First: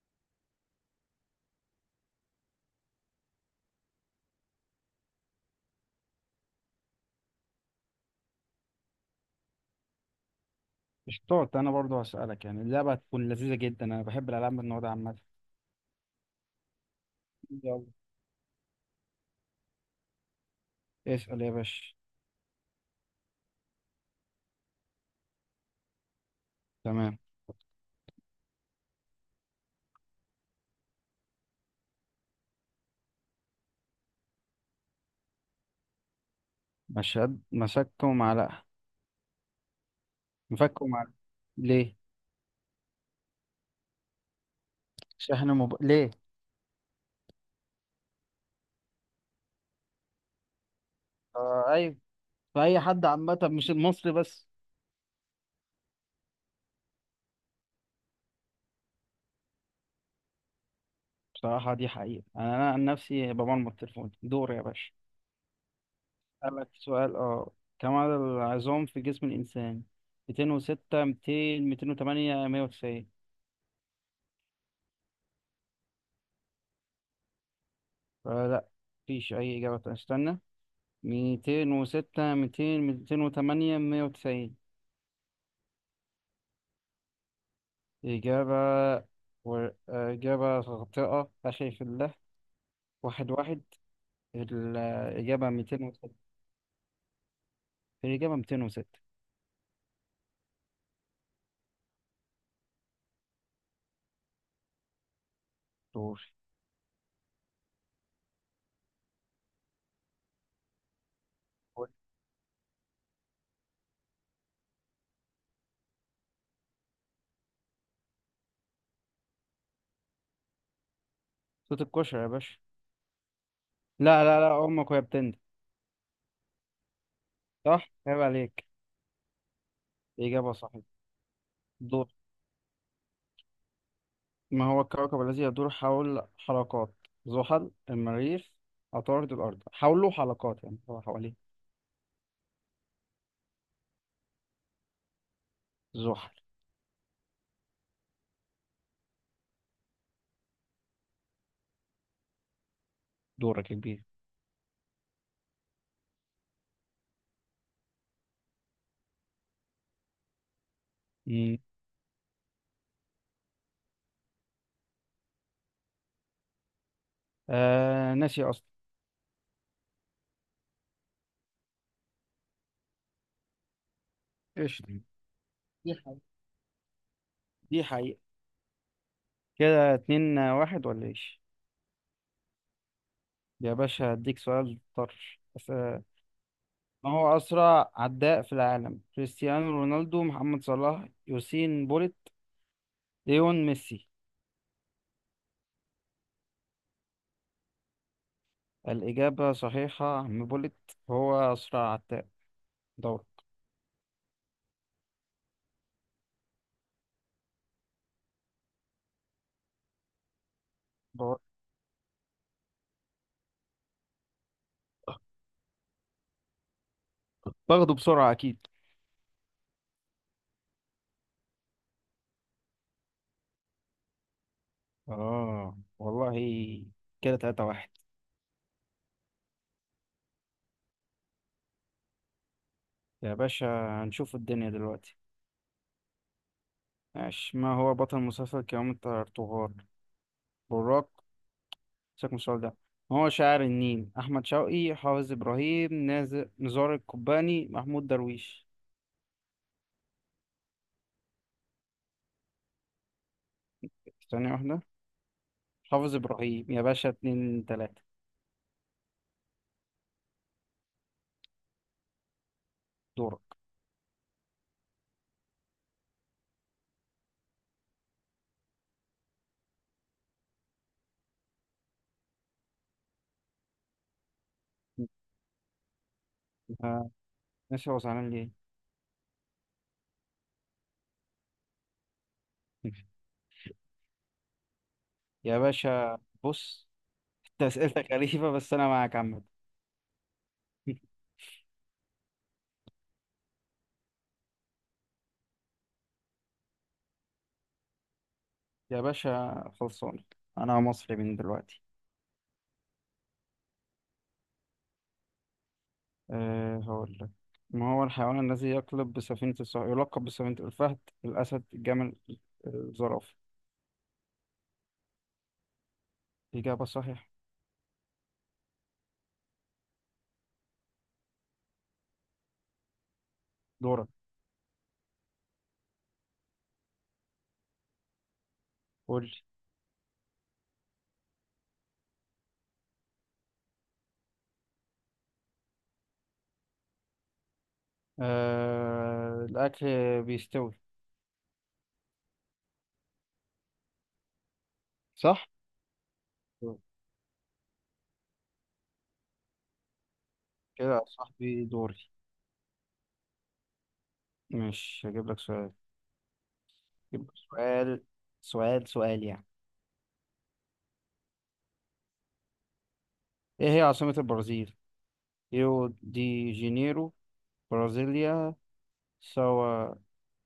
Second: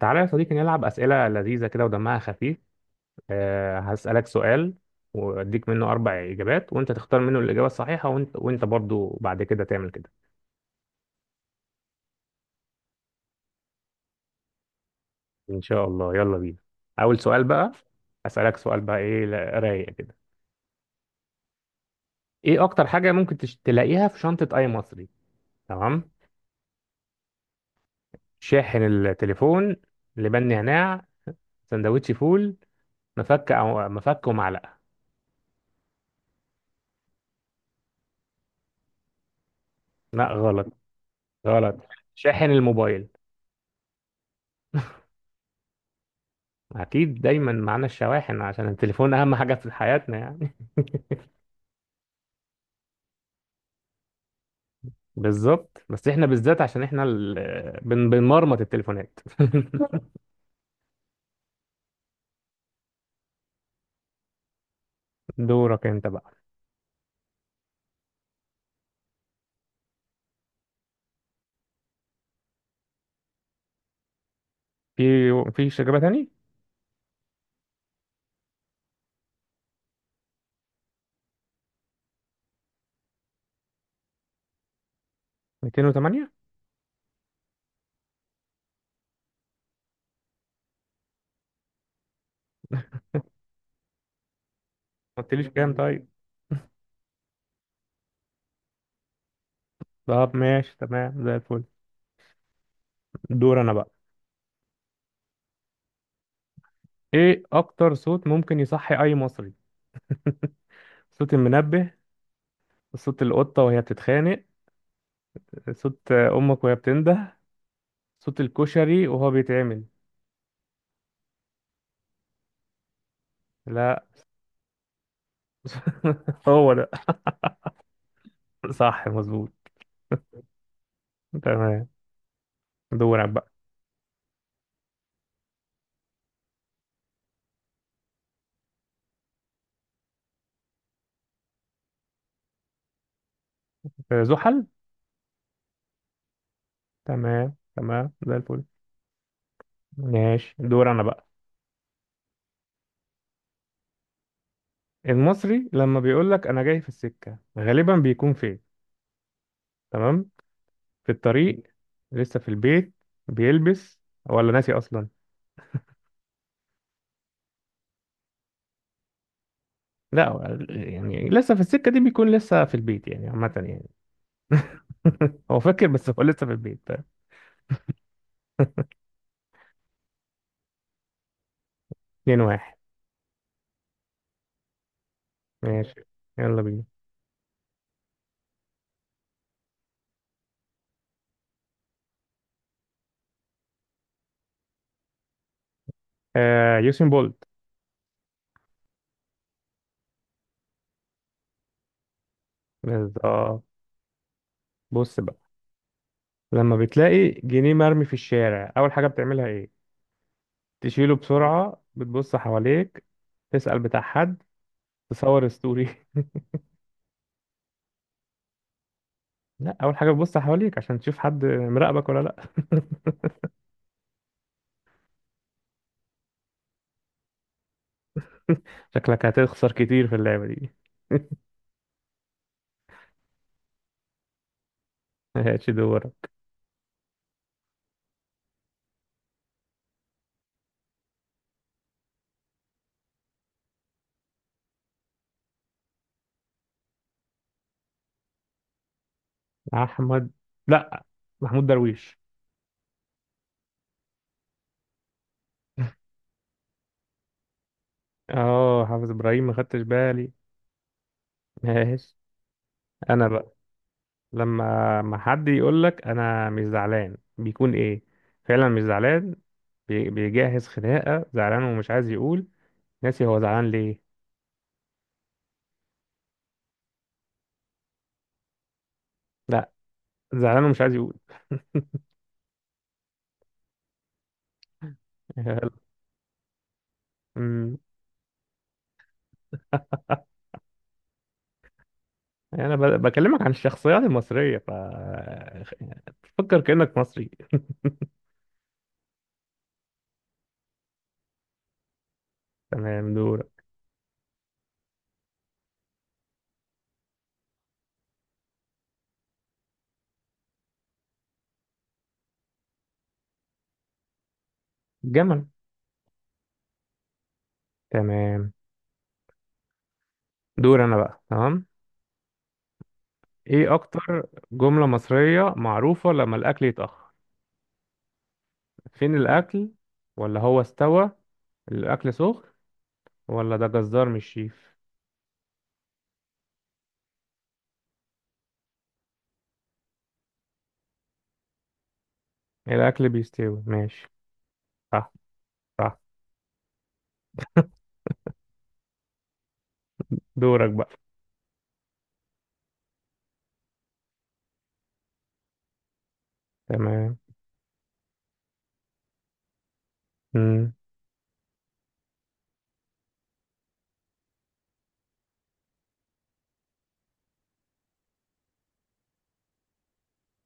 تعالى يا صديقي نلعب أسئلة لذيذة كده ودمها خفيف. هسألك سؤال وأديك منه 4 إجابات، وأنت تختار منه الإجابة الصحيحة، وأنت برضو بعد كده تعمل كده. اشطاط، انا برضو هسألك، يعني اللعبة هتكون لذيذة جدا. انا بحب الالعاب من النوع ده عامة. إن شاء الله، يلا بينا. أول سؤال بقى. يلا، أسألك سؤال بقى، إيه رايق كده. اسأل يا باشا. إيه أكتر حاجة ممكن تلاقيها في شنطة أي مصري؟ تمام. تمام، شاحن التليفون، لبن نعناع، سندوتش فول، مفك أو مفك ومعلقة. مشهد مسكته معلقة. لا، غلط. مفكه معلقة. غلط. ليه؟ شاحن الموبايل. شحن موبايل؟ ليه؟ اكيد دايما معانا الشواحن عشان التليفون اهم حاجه في حياتنا يعني. آه، ايوه. فأي حد عامة، مش المصري بس. بالظبط، بس احنا بالذات عشان احنا بنمرمط التليفونات. بصراحة دي حقيقة، انا عن نفسي بمرمط تليفوني. دور يا باشا. دورك انت بقى. اسألك سؤال اه كم عدد العظام في جسم الانسان؟ 206، 200، 208، 190؟ في في اجابه تاني؟ آه، لا، مفيش اي اجابة تانية. استنى. ميتين وستة، ميتين وتمانية، مية وتسعين. 208، ما إجابة إجابة خاطئة، أخي في الله. واحد واحد. قلتليش الإجابة كام ميتين طيب؟ وستة. الإجابة ميتين وستة. طب ماشي، تمام زي الفل. دور انا بقى. دور. ايه اكتر صوت ممكن يصحي اي مصري؟ صوت المنبه، صوت القطه وهي بتتخانق، صوت امك وهي بتنده، صوت الكشري وهو بيتعمل. صوت الكشري يا باشا. لا. لا، لا، لا، أمك وهي بتندب. هو ده. صح. عيب عليك. صح، مظبوط. إجابة صحيحة. تمام. دور. دورك بقى. ما هو الكوكب الذي يدور حول حلقات؟ زحل، المريخ، عطارد، الأرض؟ حوله حلقات يعني هو حواليه. آه، زحل. زحل. تمام تمام زي الفل. ماشي، دور انا بقى. دورك يا كبير. المصري لما بيقول لك انا جاي في السكة غالبا بيكون فين؟ تمام. في مم. الطريق، لسه في البيت بيلبس، ولا ناسي اصلا. آه، ناسي أصلا. لا، هو يعني لسه في السكة دي بيكون لسه في البيت يعني، عامة يعني. قشطة. هو فاكر دي بس حقيقة. هو لسه في البيت، فاهم؟ دي حقيقة. كده اتنين واحد، ولا ايش؟ 2-1. يا باشا هديك سؤال طرش بس ماشي، آه، يلا بينا. ما هو أسرع عداء في العالم؟ كريستيانو رونالدو، محمد صلاح، يوسين بوليت، ليون ميسي؟ آه، يوسين بولت. الإجابة صحيحة، يا عم بوليت هو أسرع عداء. دور. بالظبط. بص بقى. لما بتلاقي جنيه مرمي في الشارع، اول حاجة بتعملها ايه؟ تشيله دور. بسرعة، بتبص حواليك، تسأل بتاع حد، تصور ستوري. باخده بسرعة أكيد. لا، أول حاجة بتبص حواليك عشان تشوف حد مراقبك ولا لا. آه والله. كده تلاتة واحد. شكلك هتخسر كتير في اللعبة دي. يا باشا، هنشوف الدنيا دلوقتي. ماشي، دورك. ماشي. ما هو بطل مسلسل كرامة الترطغرل؟ براق. سيبك من السؤال ده. هو شاعر النيل؟ أحمد شوقي، حافظ إبراهيم، نزار القباني، محمود درويش؟ أحمد، لا، محمود درويش. ثانية واحدة. حافظ إبراهيم يا باشا. اتنين تلاتة. اه، حافظ إبراهيم، ما خدتش بالي. ماشي. أنا دورك. بقى. لما ما حد يقول لك أنا مش زعلان بيكون إيه؟ فعلا مش زعلان، بيجهز خناقة، زعلان ومش عايز يقول، ناسي هو زعلان ليه. آه، ناسي هو زعلان ليه. لا، زعلان ومش عايز يقول. يا باشا. بص. انت امم. أسئلتك غريبة، بس أنا معاك عامة. يعني انا بكلمك عن الشخصيات المصريه، ف تفكر كانك مصري. يا باشا خلصان. أنا مصري من دلوقتي. تمام، دور. أه، هقول لك. ما هو الحيوان الذي يلقب بسفينة الفهد؟ الأسد، الجمل، الزرافة؟ جمل. إجابة صحيحة. تمام، دور انا بقى، تمام. ايه دورك. اكتر جمله مصريه معروفه لما الاكل يتاخر؟ فين قول. الاكل، ولا هو استوى، الاكل سخن، ولا ده جزار مش شيف. آه، الأكل بيستوي. الاكل بيستوي، ماشي. صح. صح؟ صح. دورك بقى. كده يا صاحبي دوري. مش هجيب لك سؤال. تمام. هجيب لك سؤال. سؤال سؤال يعني. امم. إيه هي عاصمة البرازيل؟ ريو دي جانيرو، برازيليا، ساو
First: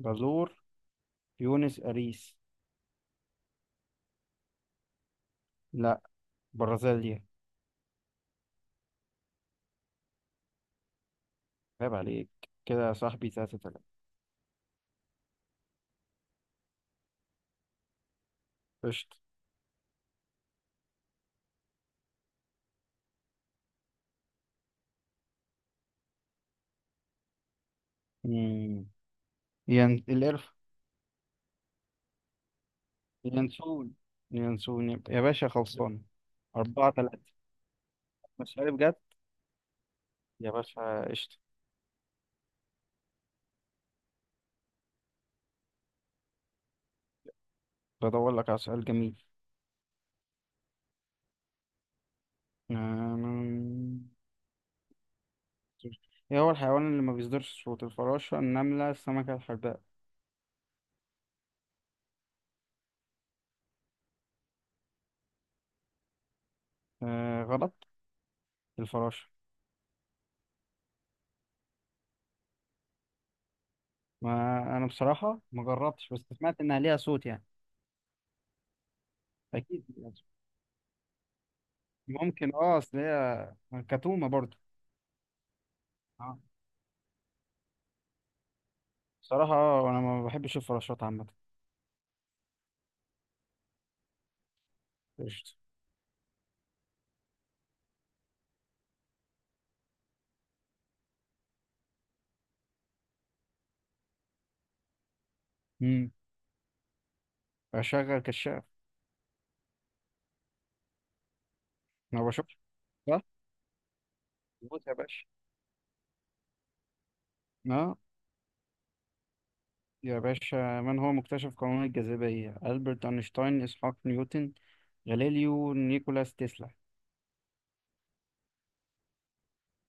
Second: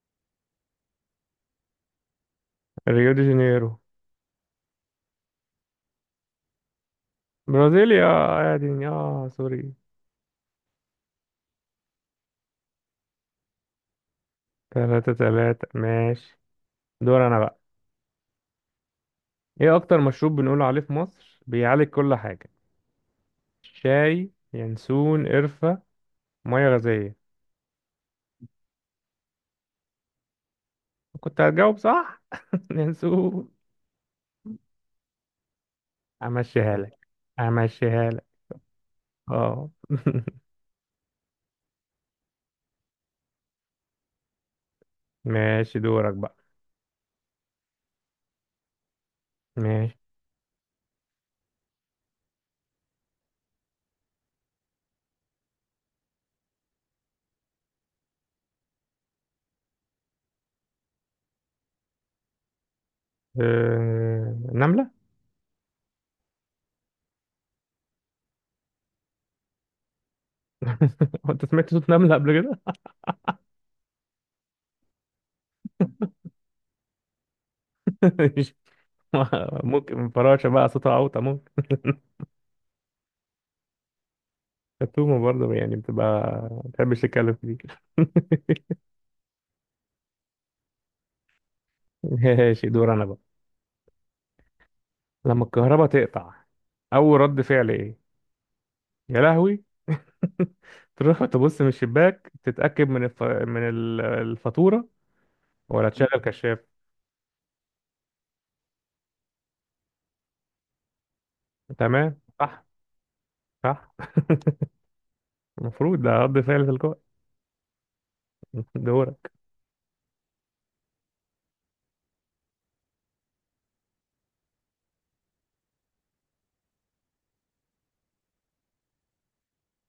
بالور، بيونس أريس؟ ريو دي جانيرو. لا، برازيليا. برازيليا، اه يا دنيا، اه سوري. عيب عليك. كده يا صاحبي تلاتة تلاتة. 3-3، ماشي. دور انا بقى. قشطة. ايه اكتر مشروب بنقول عليه في مصر بيعالج كل حاجة؟ شاي، ينسون، قرفة، مية غازية. مم. القرف. كنت هتجاوب صح. ينسون. ينسون. ينسون يا باشا خلصان. امشيها أربعة لك. تلاتة. امشيها لك. مش عارف بجد. اه. يا باشا قشطة. ماشي، دورك بقى. بدور لك على سؤال جميل. ماشي. آم، ايه هو الحيوان اللي ما بيصدرش صوت؟ الفراشة، النملة، السمكة، الحرباء؟ نملة. آه، غلط. الفراشة. هو انت سمعت صوت نملة قبل كده؟ ما انا بصراحة ما جربتش، بس سمعت انها ليها صوت يعني. مش- اكيد ممكن ليها صوت. فراشة بقى صوتها اوطى، ممكن. ممكن، اصل هي كتومة برضه. التومة برضه يعني بتبقى، اه. ما بتحبش تتكلم كتير. بصراحة، انا ما بحبش الفراشات عامة. ماشي، دور انا بقى. لما قشطة. الكهرباء تقطع، اول رد فعل ايه؟ يا لهوي. تروح تبص من الشباك، تتأكد من الفاتورة، ولا تشغل امم كشاف. اشغل كشاف. تمام، ما بشوفش، صح. صح؟ صح. موت يا باشا. المفروض ده رد فعل تلقائي. اه دورك. يا باشا، من هو مكتشف قانون الجاذبية؟ ألبرت أينشتاين، إسحاق نيوتن، غاليليو، نيكولاس تسلا؟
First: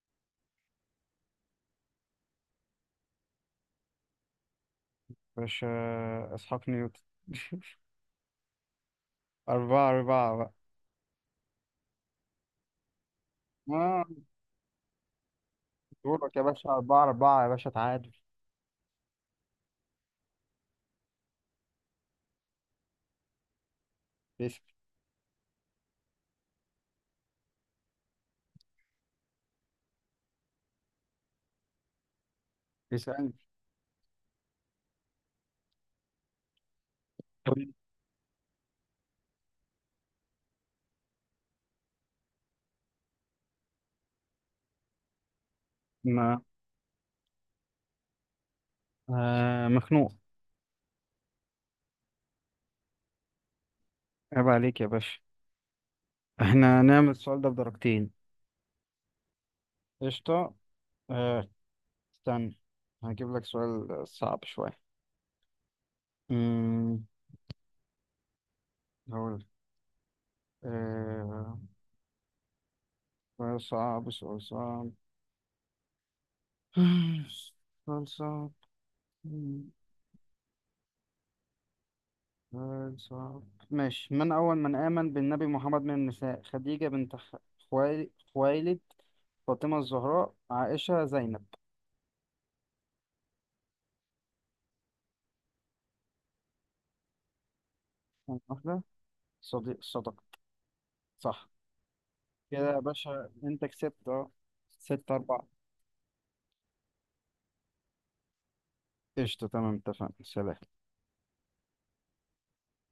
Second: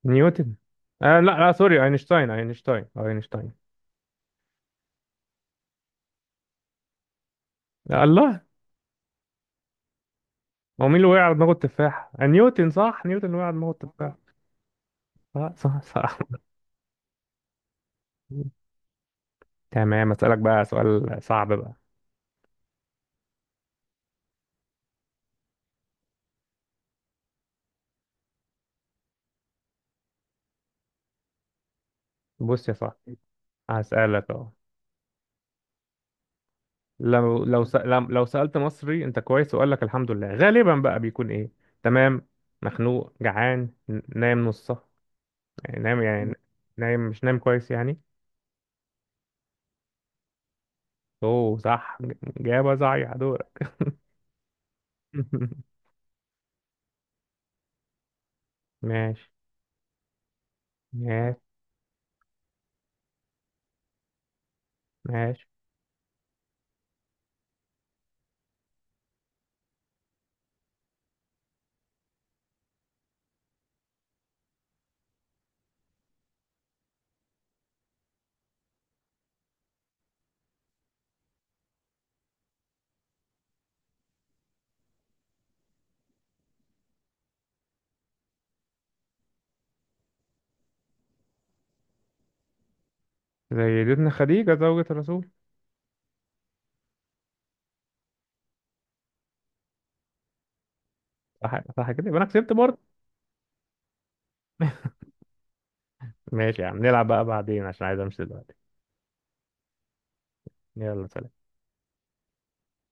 نيوتن. آه، لا لا، سوري، اينشتاين اينشتاين اينشتاين. باشا، إسحاق نيوتن. لا الله. أربعة أربعة بقى هو مين اللي وقع على دماغه التفاح؟ آه، نيوتن صح، نيوتن اللي وقع على دماغه آه التفاح. صح صح صح. دورك يا باشا. أربعة أربعة يا باشا. تعادل. تمام، اسألك بقى سؤال صعب بقى. بس- بص يا صاحبي. اسألني. هسألك اهو. لو لو طيب، س- لم- لو سألت مصري انت كويس وقال لك الحمد لله، غالبا بقى بيكون ايه؟ تمام. مخنوق، جعان، نايم نصه، يعني نايم يعني، ما نايم مش نايم كويس يعني. مخنوق. اوه صح، جابه صحيح، دورك. عيب عليك يا باشا. احنا نعمل السؤال ده بدرجتين. ماشي قشطة. ماشي آه، استنى. هجيب لك سؤال صعب شوية. ماشي. أمم، هقول. آه سؤال صعب. سؤال صعب. خلصت. خلصت. ماشي. من أول من آمن بالنبي محمد من النساء؟ خديجة بنت خويلد، فاطمة الزهراء، عائشة، زينب؟ زي سيدتنا خديجة زوجة الرسول. واحدة. صديق. صدق. صح. صح صح، كده يبقى انا كسبت كده برضه. يا باشا أنت كسبت. أه، ستة أربعة. ماشي يا عم، نلعب بقى بعدين عشان عايز امشي دلوقتي. قشطة. تمام، اتفقنا. سلام. يلا، سلام.